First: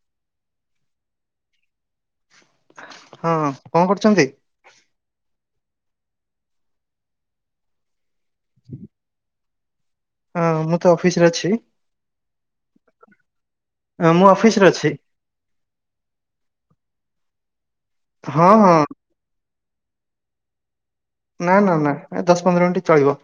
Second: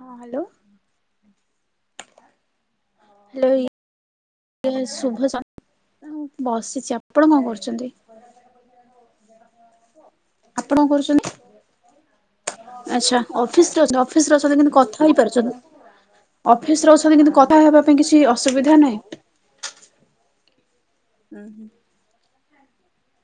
ହଁ, ହାଲୋ। ହଁ, କଣ କରୁଚନ୍ତି? ଆଜ୍ଞା, ଶୁଭ ସମ, ବସିଚି ଆପଣ କଣ କରୁଚନ୍ତି? ହଁ ମୁଁ ତ ଅଫିସରେ ଅଛି। ଆଛା, ଅଫିସ ରେ ଅଛନ୍ତି, ହଁ, ମୁଁ ଅଫିସ ରେ ଅଛନ୍ତି ଅଫିସରେ କିନ୍ତୁ ଅଛି। କଥା ହେଇପାରୁଚନ୍ତି? ଅଫିସରେ ଅଛନ୍ତି କିନ୍ତୁ କଥା ହେବା ପାଇଁ କିଛି ହଁ ହଁ ଅସୁବିଧା ନାହିଁ? ହୁଁ ନା ହୁଁ। ନା ନା, ଦଶ ପନ୍ଦର ମିନିଟ୍ ଚଳିବ।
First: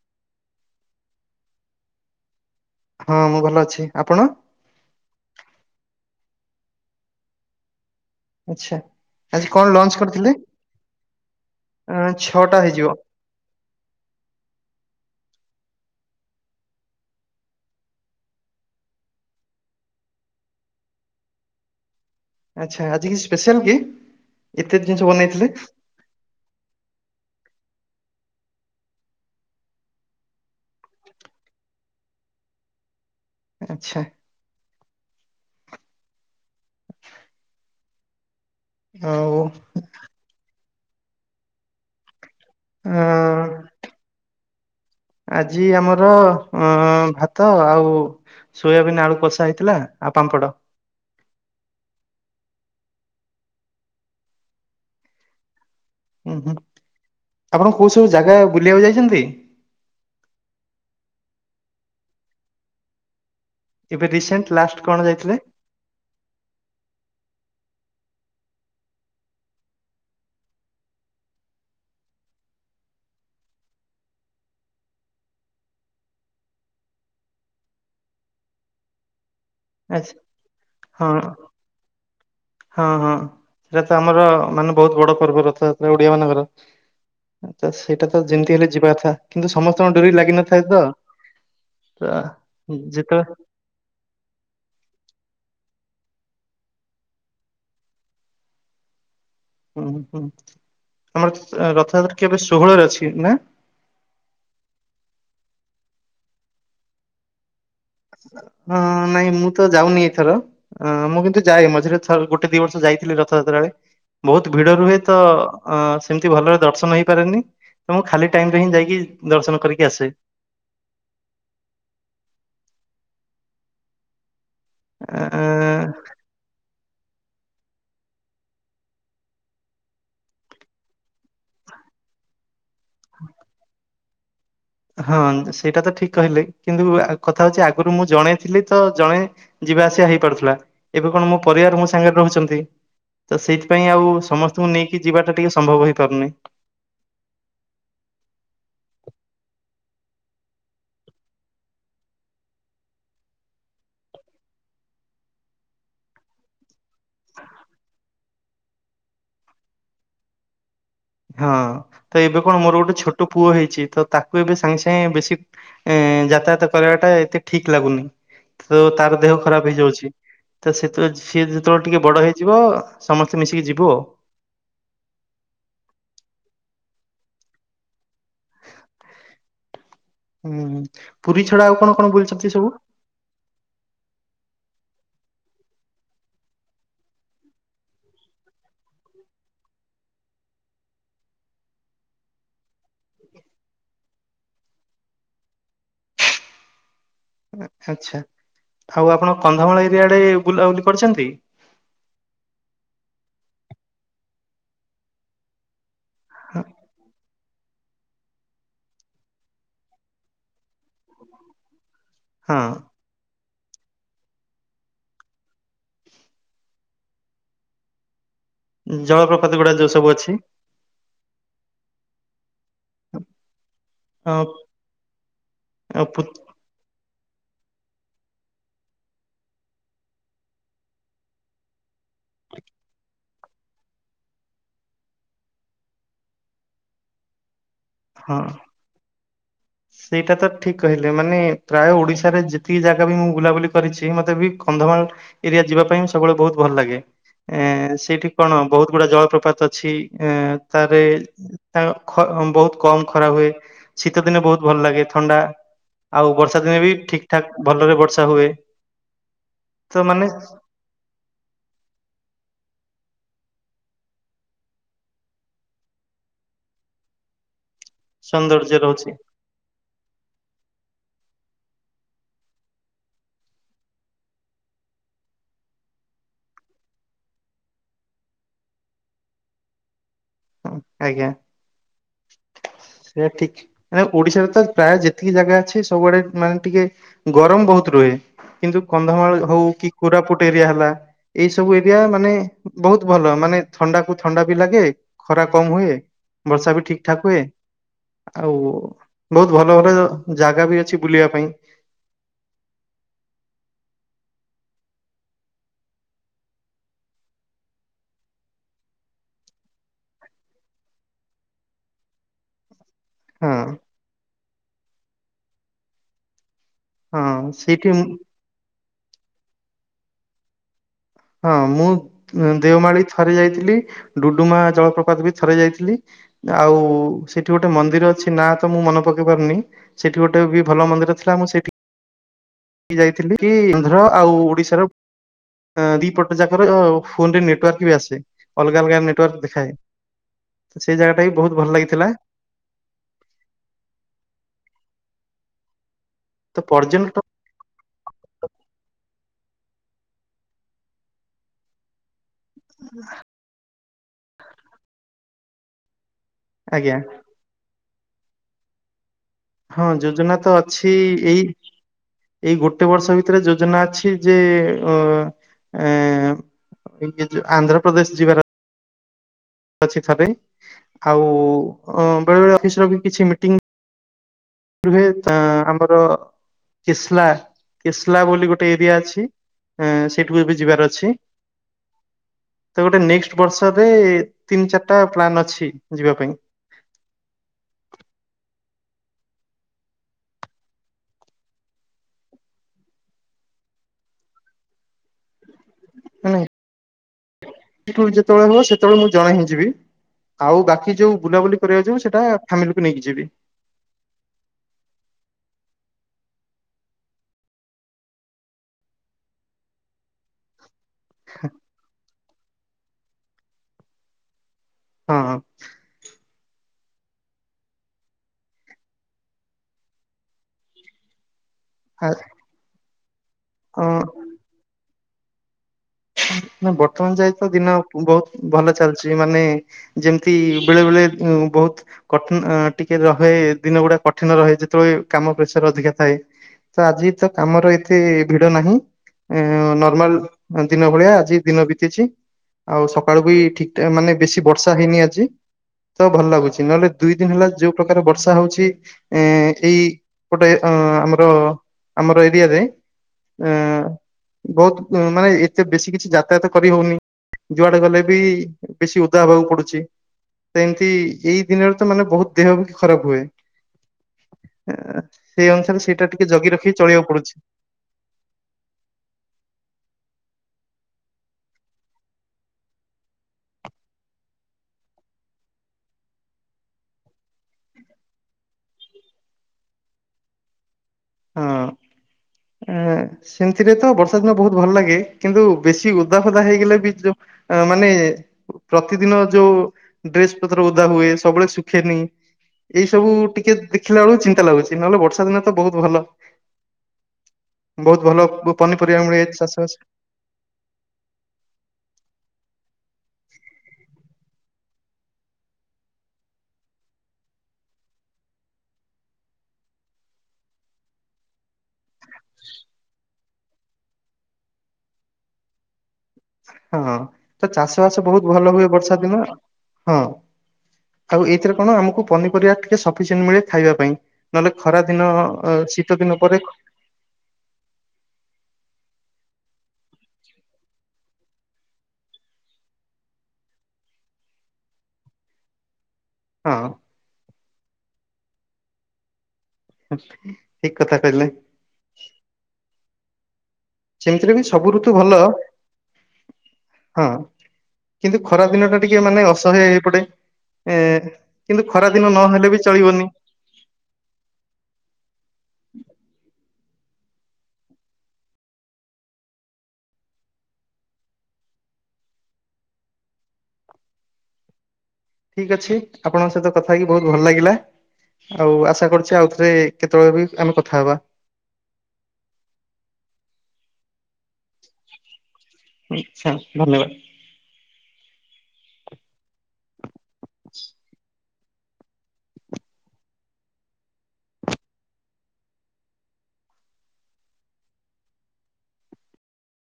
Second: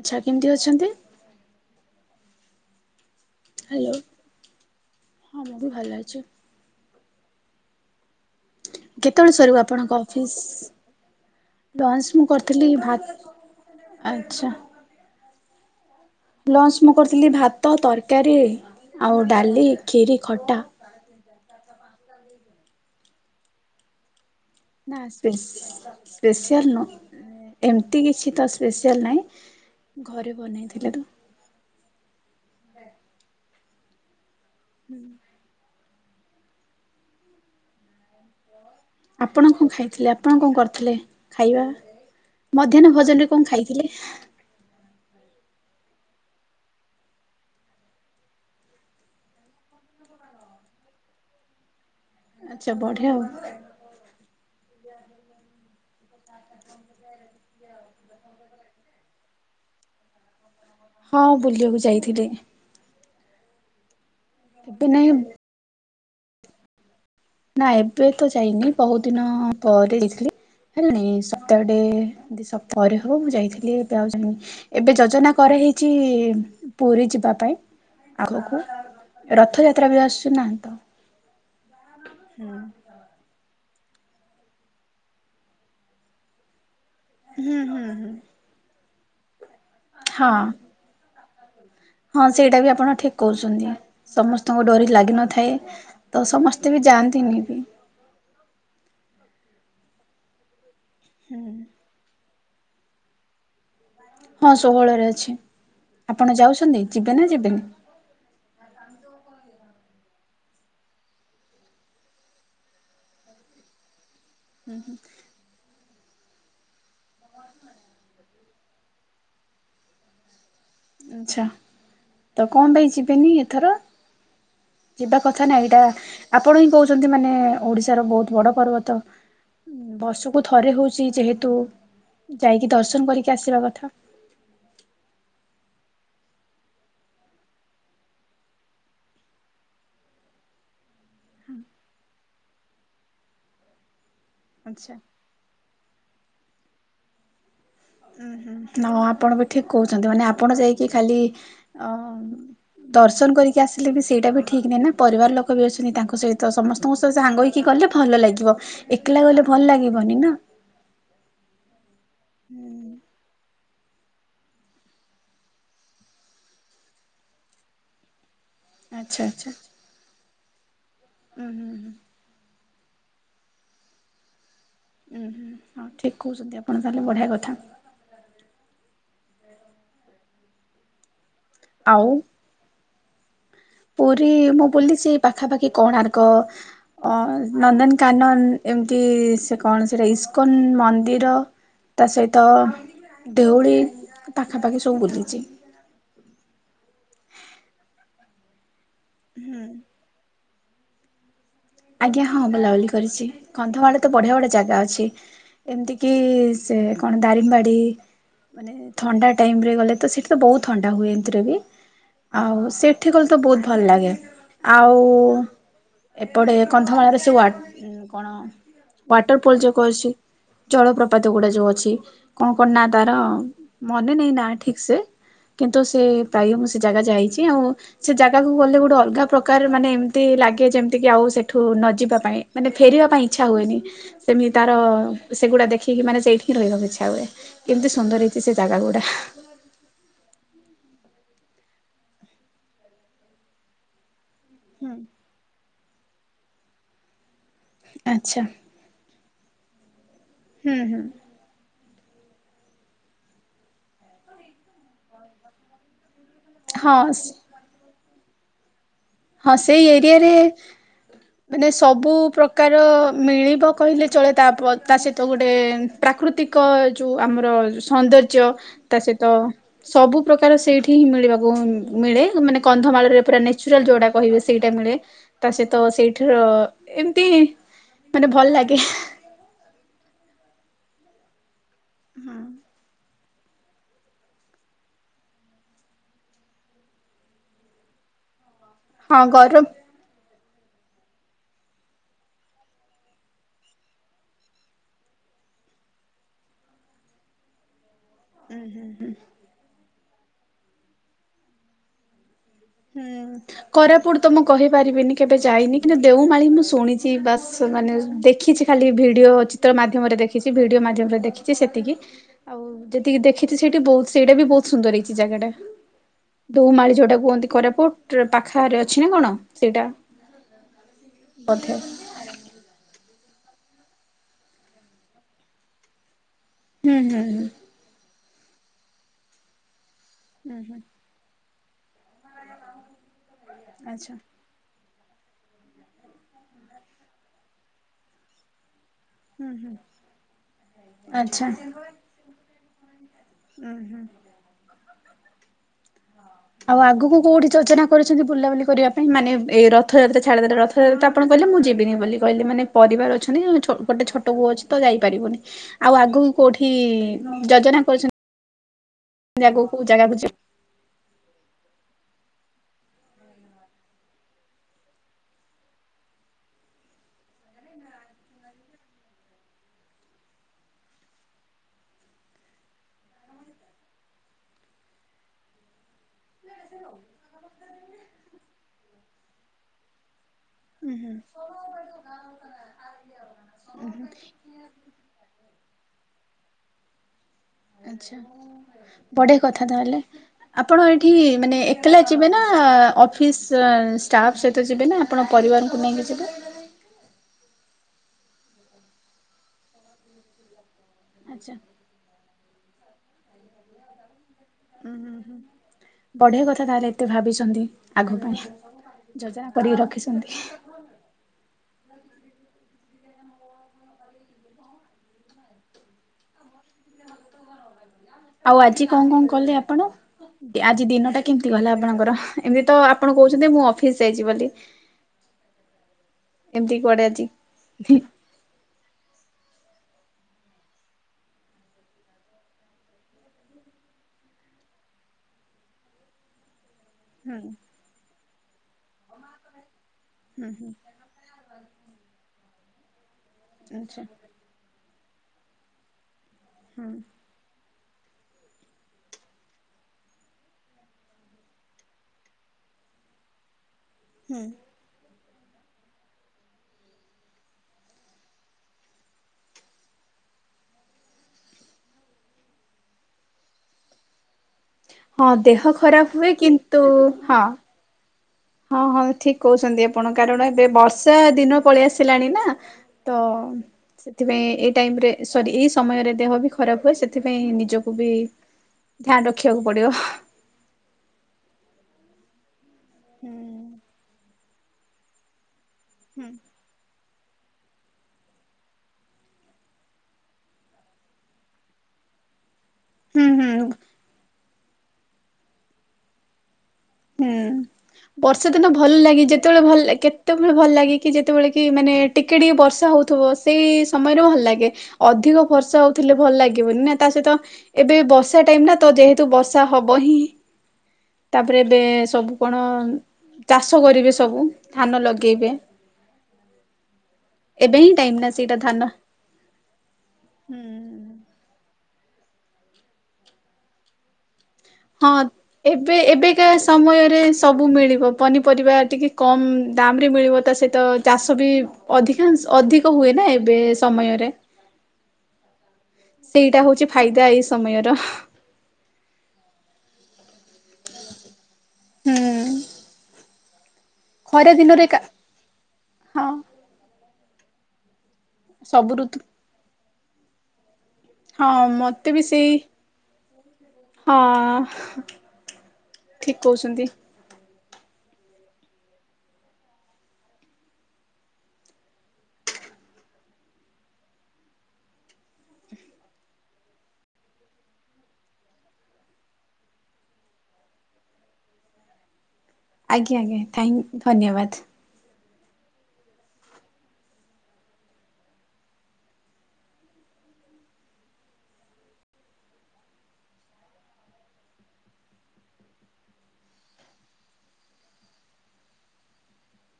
ଆଛା, କେମିତି ଅଛନ୍ତି? ହଁ, ମୁଁ ଭଲ ଅଛି, ହ୍ୟାଲୋ ଆପଣ? ହଁ, ମୁଁ ବି ଭଲ ଅଛି। ଆଚ୍ଛା। କେତେବେଳେ ଆଜି ସରିବ କଣ ଲଞ୍ଚ ଆପଣଙ୍କ କରିଥିଲେ? ଅଫିସ? ଅଁ, ଲଞ୍ଚ ମୁଁ ଛଅଟା କରିଥିଲି ହେଇଯିବ। ଭା- ଆଛା। ଲଞ୍ଚ ମୁଁ କରିଥିଲି ଭାତ, ତରକାରୀ ଆଉ ଡାଲି, ଖିରି ଖଟା। [unintelligible] ଆଛା, ଆଜି କିଛି ସ୍ପେଶାଲ କି, ଏତେ ଜିନିଷ ବନେଇଥିଲେ? ସ୍ପେସିଆଲ ନୁହ, ଏମିତି କିଛି ତ ସ୍ପେସିଆଲ ନାହିଁ, ଘରେ ବନେଇଥିଲେ ତ। [unintelligible] ଆଛା। ହୁଁ। ଆଉ ଆପଣ କଣ ଖାଇଥିଲେ, ଆପଣ କଣ କରିଥିଲେ ଖାଇବା? ମଧ୍ୟାହ୍ନ ଭୋଜନ ରେ କଣ ଅଁ, ଖାଇଥିଲେ? ଆଜି ଆମର ଅ ଭାତ ଆଉ ସୋୟାବିନ୍ ଆଳୁ କଷା ହେଇଥିଲା ଆଉ ପାମ୍ପଡ଼। ଆଛା, ବଢିଆ ଆଉ। ହୁଁ ହୁଁ ଆପଣ କୋଉ ସବୁ ଜାଗା ବୁଲିବାକୁ ଯାଇଛନ୍ତି? ହଁ ବୁଲିଆକୁ ଯାଇଥିଲି। ଏବେ ରିସେଣ୍ଟ ଏବେ ଲାଷ୍ଟ୍ ନାଇଁ କଣ ଯାଇଥିଲେ? ନା ଏବେ ତ ଯାଇନି ବହୁତ ଦିନ ପରେ ଯଇଥିଲି ହେଲାଣି ସପ୍ତାହଟେ। ସ ପରେ ହବ ମୁଁ ଯାଇଥିଲି ଏବେ ଆଉ ଜାଇନି। ଏବେ ଯୋଜନା କରାହେଇଛି ପୁରୀ ଯିବା ପାଇଁ। ଆଗକୁ ରଥଯାତ୍ରା ବି ଆଚ୍ଛା ଆସୁଛି ନାଁ ତ। ହଁ। ହୁଁ ହଁ ହଁ ସେଇଟା ତ ଆମର ମାନେ ବହୁତ ବଡ ପର୍ବ ରଥଯାତ୍ରା ଓଡିଆ ମାନଙ୍କର। ଆ ହୁଁ ତ ହୁଁ ସେଇଟା ହୁଁ ତ ଯେମିତି ହେଲେ ଯିବା ଅଥା କିନ୍ତୁ ସମସ୍ତଙ୍କ ଡୋରି ହଁ ଲାଗିନଥାଏ ତ। ତ ହଁ ସେଇଟା ବି ଆପଣ ଠିକ୍ ଯେତେବେଳେ କଉଚନ୍ତି। ସମସ୍ତଙ୍କ ଡୋରି ଲାଗିନଥାଏ ତ ସମସ୍ତେ ତ ଯାଆନ୍ତିନି ବି। ହୁଁ ହୁଁ ଆମର ରଥଯାତ୍ରା କେବେ ଷୋହଳରେ ଅଛି ନା? ହଁ ଷୋହଳରେ ଅଛି। ଆପଣ ଯାଉଛନ୍ତି? ଯିବେ ନା ଯିବେନି। ହଁ ନାହିଁ ମୁଁ ତ ଯାଉନି ଏଥର। ଅ ମୁଁ କିନ୍ତୁ ଯାଏ ମଝିରେ ଥ ଗୋଟେ ଦି ବର୍ଷ ଯାଇଥିଲି ରଥଯାତ୍ରା ବେଳେ ବହୁତ୍ ଭିଡ ରୁହେ ତ। ଅ ସେମିତି ଭଲରେ ଦର୍ଶନ ହେଇପାରେନି ତ ମୁଁ ଖାଲି ଟାଇମ୍ ରେ ହିଁ ଯାଇକି ଦର୍ଶନ କରିକି ଆସେ। ଆଛା। ତ କଣ ପାଇଁ ଯିବେନି ଏଥର? ଯିବା କଥା ନାଁ ଏଇଟା ଆ ଆପଣ ହିଁ କହୁଛନ୍ତି ମାନେ ଓଡିଶାର ବହୁତ ବଡ ପର୍ବ ତ। ବର୍ସୁକୁ ଥରେ ହଉଚି ଯେହେତୁ ଯାଇକି ଦର୍ଶନ କରିକି ଆସିବା କଥା। ହଁ ସେଇଟା ତ ଠିକ୍ କହିଲେ କିନ୍ତୁ ଆ କଥା ହଉଚି ଆଗରୁ ମୁଁ ଜଣେ ଥିଲି ତ ଜଣେ। ଯିବା ଆସିଆ ହେଇପାରୁଥିଲା ଏବେ କଣ ମୋ ପରିବାର ମୋ ସାଙ୍ଗରେ ରହୁଚନ୍ତି। ତ ସେଇଥିପାଇଁ ଆଉ ସମସ୍ତଙ୍କୁ ଆଚ୍ଛା। ନେଇକି ଯିବା ଟା ଟିକେ ସମ୍ଭବ ହେଇପାରୁନି। ଉଁ ହୁଁ ହଁ ଆପଣ ବି ଠିକ୍ କହୁଛନ୍ତି ମାନେ ଆପଣ ଯାଇକି ଖାଲି ଅ ଦର୍ଶନ କରିକି ଆସିଲେ ବି ସେଇଟା ବି ଠିକ୍ ନାହିଁ ନା ପରିବାର ଲୋକ ବି ଅଛନ୍ତି ତାଙ୍କ ସହିତ ସମସ୍ତେ। ତମ ସ ସାଙ୍ଗ ହେଇକି ଗଲେ ଭଲ ଲାଗିବ। ଏକଲା ଗଲେ ଭଲ ଲାଗିବନି ନା ହଁ ତ ଏବେ କଣ ମୋର ହୁଁ ଗୋଟେ ଛୋଟ ପୁଅ ହେଇଚି ତ ତାକୁ ଏବେ ସାଙ୍ଗେ ସାଙ୍ଗେ ବେଶୀ। ଏ ଯାତାୟାତ କରିବାଟା ଏତେ ଠିକ୍ ଲାଗୁନି। ତ ତାର ଆଚ୍ଛା ଦେହ ଆଚ୍ଛା। ଖରାପ ହେଇଯାଉଚି ତ ସେତଳେ ସିଏ ଉୁଁ ହୁଁ ଯେତେବେଳେ ହୁଁ ଟିକେ ବଡ ହେଇଯିବ। ସମସ୍ତେ ମିଶିକି ଯିବୁ ଆଉ। ଉଁ ହୁଁ ହଁ ଠିକ୍ କହୁଚନ୍ତି ଆପଣ ତାହେଲେ ବଢ଼ିଆ କଥା। ଉଁ ହୁଁ ପୁରୀ ଛଡା ଆଉ କଣ କଣ ବୁଲିଛନ୍ତି ସବୁ। ପୁରୀ ମୁଁ ବୁଲିଚି ପାଖାପାଖି କୋଣାର୍କ। ଅ ନନ୍ଦନକାନନ ଏମିତି ସେ କଣ ସେଟା ଇସ୍କନ ମନ୍ଦିର ତା ସଇତ ଦେଉଳି ପାଖାପାଖି ସବୁ ବୁଲିଚି। ଆଚ୍ଛା। ଆଉ ଆପଣ ହୁଁ କନ୍ଧମାଳ ଏରିଆ ଆଡେ ବୁଲାବୁଲି କରିଛନ୍ତି। ଆଜ୍ଞା ହଁ ବୁଲାବୁଲି କରିଚି। କନ୍ଧମାଳ ତ ବଢିଆ ବଢିଆ ଜାଗା ଅଛି। ଏମିତି କି ସେ କଣ ଦାରିମବାଡି। ମାନେ ଥଣ୍ଡା ଟାଇମ୍ ରେ ଗଲେ ତ ସେଠି ତ ବହୁତ୍ ଥଣ୍ଡା ହୁଏ ଏମିତିରେ ବି ହଁ ଆଉ ସେ- ଗଲେ ତ ବହୁତ ଭଲ ଲାଗେ ଆଉ ପଡେ କନ୍ଧମାଳରେ ସେ ୱାଟ କଣ ଜଳପ୍ରପାତ ୱାଟରପଲ୍ ଯୋଉ ଗୁଡା ସବୁ କରିଚି ଅଛି ଜଳପ୍ରପାତ ଗୁଡା ଯୋଉ ଅଛି। କଣ କଣ ନା ତାର? ମନେ ନାଇଁ ଅ ନା ଠିକ୍ ସେ କିନ୍ତୁ ଅ ସେ ପୁ ପ୍ରାୟ ମୁଁ ସେ ଜାଗା ଯାଇଚି ଆଉ। ସେ ଜାଗାକୁ ଗଲେ ଗୋଟେ ଅଲଗା ପ୍ରକାର ମାନେ ଏମିତି ଲାଗେ ଯେମ୍। ତିକି ଆଉ ସେଠୁ ନ ଯିବା ପାଇଁ ମାନେ ଫେରିବା ପାଇଁ ଇଚ୍ଛା ହୁଏନି। ସେମି ତାର ସେଗୁଡା ଦେଖିକି ମାନେ ସେଇଠି ହିଁ ରହିବାକୁ ଇଚ୍ଛା ହୁଏ। କେମିତି ସୁନ୍ଦର ହଁ। ହେଇଚି ସେ ଜାଗା ଗୁଡା। ସେଇଟା ତ ଠିକ୍ କହିଲେ ମାନେ ପ୍ରାୟ ଓଡିଶାରେ ଯେତିକି ଜାଗା ମୁଁ ବୁଲାବୁଲି। କରିଛି ମତେ ବି ହୁଁ। କନ୍ଧମାଳ ଏରିଆ ଯିବା ପାଇଁ ସବୁବେଳେ ବହୁତ ଭଲ ଲାଗେ ଏ ସେଇଠି ଆଚ୍ଛା କଣ ବୋହୁତ୍ ଗୁଡା ଜଳପ୍ରପାତ ଅଛି। ଏ ହୁଁ ହୁଁ ତାରେ ତାଙ୍କ ଖ ବୋହୁତ୍ କମ୍ ଖରା ହୁଏ। ଶୀତ ଦିନେ ବୋହୁତ୍ ଭଲ ଲାଗେ ଥଣ୍ଡା, ଆଉ ବର୍ଷା ଦିନେ ବି ହଁ ଠିକ୍ ଠାକ୍ ଭଲରେ ବର୍ଷା ହୁଏ। ହଁ ସେଇ ତ ମାନେ ଏରିଆରେ ମାନେ ସବୁ ପ୍ରକାର ମିଳିବ କହିଲେ ଚଳେ, ତା ତା ସହିତ ଗୋଟେ ପ୍ରାକୃତିକ ଯୋଉ ଆମର ସୌନ୍ଦର୍ଯ୍ୟ, ତା ସହିତ ସବୁ ପ୍ରକାର ସେଇଠି ହିଁ ମିଳିବାକୁ ମିଳେ। ମାନେ କନ୍ଧମାଳରେ ପୁରା ନେହୁରାଲ୍ ଯୋଉଟା କହିବେ ସେଇଟା ମିଳେ। ତା ସହିତ ସେଇଠିର ଏମ୍ତି ମାନେ ଭଲ ଲାଗେ ହଁ ଆଜ୍ଞା। ହଁ। ସେଇଆ ଠିକ୍। ମାନେ ଓଡିଶାରେ ତ ପ୍ରାୟ ଯେତିକି ଜାଗା ଅଛି ସବୁଆଡେ ମାନେ ଟିକେ ଗରମ ବୋହୁତ୍ ରହେ। କିନ୍ତୁ ହଁ କନ୍ଧମାଳ ହଉ ଗରମ କି କୋରାପୁଟ୍ ଏରିଆ ହେଲା ଏଇ ସବୁ ଏରିଆ ମାନେ, ବୋହୁତ୍ ଭଲ ମାନେ ଥଣ୍ଡା କୁ ଥଣ୍ଡା ବି ଲାଗେ ଖରା କମ୍ ହୁଏ ବର୍ଷା ବି ଠିକ୍ ଠାକ୍ ହୁଏ। ଆଉ ବୋହୁତ୍ ଭଲ ଭଲ ଜାଗା ବି ଅଛି ବୁଲିବା ପାଇଁ। ହୁଁ। କୋରାପୁଟ୍ ତ ମୁଁ କହିପାରିବିନି କେବେ ଯାଇନି, କିନ୍ତୁ ଦେଉମାଳି ମୁଁ ଶୁଣିଛି ବାସ୍ ମାନେ ଦେଖିଛି। ଖାଲି ଭିଡିଓ ଚିତ୍ର ମାଧ୍ୟମରେ ଦେଖିଛି। ଭିଡିଓ ମାଧ୍ୟମରେ ଦେଖିଛି ସେତିକି। ଆଉ ଯେତିକି ଦେଖିଛି ହଁ ସେଇଠି ବୋହୁତ୍ ସେଇଟା ବି ବୋହୁତ୍ ସୁନ୍ଦର ହେଇଛି ଜାଗାଟା। ଦୋଉମାଳି ଯୋଉଟା କୁହନ୍ତି ହଁ ସେଇଠି କୋରାପୁଟ୍ ପାଖ ଏରିଆ ରେ ଅଛି ନା କଣ ସେଇଟା? ହଁ ବୋଧେ। ମୁଁ ଦେଓମାଳି ଥରେ ଯାଇଥିଲି। ଡୁଡୁମା ଜଳପ୍ରପାତ ବି ଥରେ ଯାଇଥିଲି। ଆଉ ହୁଁ ହୁଁ ହୁଁ ସେଠି ଗୋଟେ ମନ୍ଦିର ଅଛି, ନା ତ ମୁଁ ମନେ ପକେଇ ପାରୁନି। ସେଠି ଗୋଟେ ହୁଁ ବି ହୁଁ ଭଲ ମନ୍ଦିର ତ ମୁଁ ସେଇଠି କି ଯାଇଥିଲି କି ଆନ୍ଧ୍ର ଆଚ୍ଛା ଆଉ ଓଡିଶାର ହଁ ଦି ପଟ ଯାକର ଫୋନ୍ ରେ ନେଟ୍ ୱାର୍କ ବି ଆସେ। ଅଲଗା, ଅଲଗା ଟପ୍ ହୁଁ ଦେଖାଏ। ହୁଁ ତ ସେଇ ଜାଗା ଟା ବି ଆଚ୍ଛା ବୋହୁତ୍ ଭଲ ଲାଗିଥିଲା। ଉୁଁ ହୁଁ। ତ ଆଉ ପର୍ଯ୍ୟଟନ ଆଗକୁ କୋଉଠି ଯୋଜନା କରିଛନ୍ତି ବୁଲାବୁଲି କରିବା ପାଇଁ? ମାନେ ଏହି ରଥ ଯାତ୍ରା ଛାଡିଦେଲେ ରଥଯାତ୍ରା ଆପଣ କହିଲେ ମୁଁ ଯିବିନି ବୋଲି କହିଲେ ମାନେ ପରିବାର ଅଛନ୍ତି। ଛ-ଗୋଟେ ଛୋଟ ପୁଅ ଅଛି ତ ଯାଇପାରି ବୁନି। ଆଉ ଆଗକୁ କୋଉଠି ଆଜ୍ଞା ଯୋଜନା କରୁଛନ୍ତି? ହଁ ଯିବେ? ଯୋଜନା ତ ଅଛି ଏଇ ଏଇ ଗୋଟେ ବର୍ଷ ଭିତରେ ଯୋଜନା ଅଛି ଯେ ଅ ଆ ଇଏ ଯ ଆନ୍ଧ୍ରପ୍ରଦେଶ ଯିବାର ଅଛି ଥରେ। ଆଉ ବେଳେ ବେଳେ ଅଫିସ୍ ର କିଛି ମିଟିଂ ରୁହେ ଆମର, କିସ୍ଲା କିସ୍ଲା ବୋଲି ଗୋଟେ ଏରିଆ ଅଛି। ହୁଁ, ସେଇଠୁ ଏବେ ଯିବାର ଉଁ ଅଛି। ହୁଁ ତ ଗୋଟେ ନେଷ୍ଟ ବର୍ଷରେ ତିନି ଚାରିଟା ପ୍ଲାନ୍ ଅଛି ଯିବା ପାଇଁ। ଆଛା ବଢିଆ କଥା ତାହଲେ। ଆପଣ ଏଇଠି ମାନେ ଏକଲା ଯିବେ ନା? ଅଫିସ୍ ଷ୍ଟାଫ୍ ସହିତ ଯିବେ ନା ଆପଣ ପରିବାରକୁ ନେଇକି ଯିବେ? ମାନେ ଏଠୁ ଯେତେବେଳେ ହବ ସେତେବେଳେ ମୁଁ ଜଣେ ହିଁ ଯିବି। ଆଉ ବାକି ଯୋଉ ଆଚ୍ଛା। ବୁଲାବୁଲି କରିବାକୁ ଯିବ ସେଇଟା ଫ୍ୟାମିଲିକୁ ନେଇକି ଯିବି। ଉଁ ହୁ ହୁଁ। ବଢିଆ କଥା ତାହଲେ ଏତେ ଭାବିଛନ୍ତି, ଆଗକୁ। ଯୋଜନା କରିକି ରଖିଛନ୍ତି। ହ। ହଁ। ଆଉ ଆଜି କଣ କଣ କଲେ ଆପଣ? ଆଜି ଦିନ ଟା କେମିତି ଗଲା ଆ- ଆପଣଙ୍କର? ଏମିତି ତ ଆପଣ କହୁଛନ୍ତି ମୁଁ ଅଫିସ୍ ଅ, ଯାଇଚି ବୋଲି। ନା ଏମିତି କୁଆଡେ ବର୍ତ୍ତମାନ ଆଜି ଯାଇ ତ ଦିନ ହୁଁ ବହୁତ୍ ଭଲ ଚାଲିଚି। ମାନେ ଯେମିତି ବେଳେ ବେଳେ ବହୁତ୍ କଠିନ ଟିକେ ରହେ ଦିନ ଗୁଡା କଠିନ ରହେ ଯେତେବେଳେ କାମ ପ୍ରେସର୍ ଅଧିକା ଥାଏ। ତ ଆଜି ତ କାମର ହୁଁ ଏତେ ଭିଡ ନାହିଁ। ନର୍ମାଲ୍ ହୁଁ ଦିନ ଭଳିଆ ଆଜି ଦିନ ବିତିଛି। ଆଉ ସକାଳୁ ବି ଠିକ୍ ଆଚ୍ଛା ମାନେ ବେଶି ବର୍ଷା ହେଇନି ଆଜି। ତ ଭଲ ଲାଗୁଚି। ନହେଲେ ହୁଁ ଦୁଇ ଦିନ ହେଲା ଯୋଉ ପ୍ରକାର ବର୍ଷା ହଉଚି ଏ ଏଇ ପଟେ ଅ ଆମର ଆମର ଏରିଆରେ, ଅ ହୁଁ। ବହୁତ୍ ମାନେ ଏ ଏତେ ବେଶୀ କିଛି ଯାତାୟାତ କରିହଉନି। ଯୁଆଡେ ଗଲେ ବି ବେଶି ଓଦା ହେବାକୁ ପଡୁଚି। ଏମତି ଏଇ ଦିନରେ ତ ମାନେ ବହୁତ୍ ଦେହ ବି ଖରାପ୍ ହୁଏ। ହଁ ସେଇ ଦେହ ଅନୁସାରେ ଖରାପ ସେଇଟା ଟିକେ ହୁଏ ଜଗି ରଖି କିନ୍ତୁ ଚଳିବାକୁ ପଡୁଚି। ହଁ ହଁ ହଁ ଠିକ୍ କହୁଛନ୍ତି ଆପଣ। କାରଣ ଏବେ ବର୍ଷା ଦିନ ପଳେଇ ଆସିଲାଣି ନା। ତ ସେଥିପାଇଁ ଏଇ ଟାଇମ୍ ରେ ସରି ଏଇ ସମୟରେ ଦେହ ବି ଖରାପ୍ ହୁଏ। ସେଥିପାଇଁ ନିଜକୁ ବି ଧ୍ୟାନ୍ ରଖିବାକୁ ପଡିବ। ହଁ। ହୁଁ ସେମିତିରେ ତ ବର୍ଷା ଦିନ ବହୁତ୍ ଭଲ ଲାଗେ। କିନ୍ତୁ ବେଶି ଓ ଓଦା ହୁଁ ଫୋଦା ହେଇଗଲେ ବି ଯୋଉ ମାନେ ପ୍ରତିଦିନ ଯୋଉ ଡ୍ରେସ୍ ପତ୍ର ଓଦା ହୁଏ ସବୁବେଳେ ଶୁଖେନି ଏଇ ସବୁ ହୁଁ ଟିକେ ହୁଁ ଦେଖିଲା ବେଳକୁ ଚିନ୍ତା ଲାଗୁଚି। ନହେଲେ ବର୍ଷା ଦିନ ତ ବହୁତ୍ ଭଲ। ହୁଁ। ବହୁତ ଭଲ ବର୍ଷା ଦିନ ଭଲ ପନିପରିବା ମିଳେ ଲାଗେ। ଚାଷ ଯେତେବେଳେ ବାସ ଭଲ ଲା କେ ସେତେବେଳେ ଭଲ ଲାଗେ କି ଯେତେବେଳେ କି ମାନେ ଟିକେ ଟିକେ ବର୍ଷା ହୋଉଥିବ ସେଇ ସମୟରେ ଭଲ ଲାଗେ। ଅଧିକ ବର୍ଷା ହଉଥିଲେ ଭଲ ଲାଗିବନି ନା। ତା ସହିତ ଏବେ ବର୍ଷା ଟାଇମ୍ ନା ତ ଯେହେତୁ ବର୍ଷା ହବ ହିଁ। ତାପରେ ଏବେ ସବୁ କଣ ଚାଷ କରିବେ ସବୁ ଧାନ ଲଗେଇବେ। ହଁ। ତ ଚାଷ ଏବେ ହିଁ ବାସ ଟାଇମ ବହୁତ୍ ନା ଭଲ ସେଇଟା ହୁଏ ଧାନ ବର୍ଷା ଦିନ। ହଁ। ହୁଁ। ଆଉ ଏଇଥିରେ କଣ ଆମକୁ ପନିପରିବା ଟିକେ ସପିସେଣ୍ଟ ମିଳେ ଖାଇବା ପାଇଁ। ନହେଲେ ଖରା ଦିନ ହଁ ଅ ଏବେ ଶୀତ ଦିନ ପରେ ଏବେକା ସମୟରେ ସବୁ ମିଳିବ। ପନିପରିବା ଟିକେ କମ୍ ଦାମ୍ ରେ ମିଳିବ। ତା ସହିତ ଚାଷ ବି ଅଧିକାଂଶ ଅଧିକ ହୁଏ ନା ଏବେ ସମୟରେ। ହଁ ସେଇଟା ହଉଚି ଫାଇଦା ଏଇ ସମୟର। ଠିକ୍ କଥା କହିଲେ। ହୁଁ। ସେମିତିରେ ବି ଖରା ସବୁ ଦିନରେ ଋତୁ କା ଭଲ। ହଁ। ହଁ। କିନ୍ତୁ ଖରା ଦିନ ଟା ସବୁ ଟିକେ ଋତୁ ମାନେ ଅସହ୍ୟ ହେଇପଡେ। ଏ ହଁ କିନ୍ତୁ ଖରା ମତେ ଦିନ ସେଇ ନହେଲେ ବି ଚଳିବନି। ହଁ। ଠିକ୍ କହୁଛନ୍ତି। ଠିକ୍ ଅଛି। ଆପଣଙ୍କ ସହିତ କଥା ହେଇକି ବହୁତ୍ ଭଲ ଲାଗିଲା। ଆଉ ଆଶା କରୁଚି ଆଉଥରେ କେତେବେଳେ ବି ଆମେ କଥା ହବା। ଆଜ୍ଞା ଆଜ୍ଞା ଥାଇଁ ଧନ୍ୟବାଦ୍। ଆଚ୍ଛା ଧନ୍ୟବାଦ୍। [inaudible]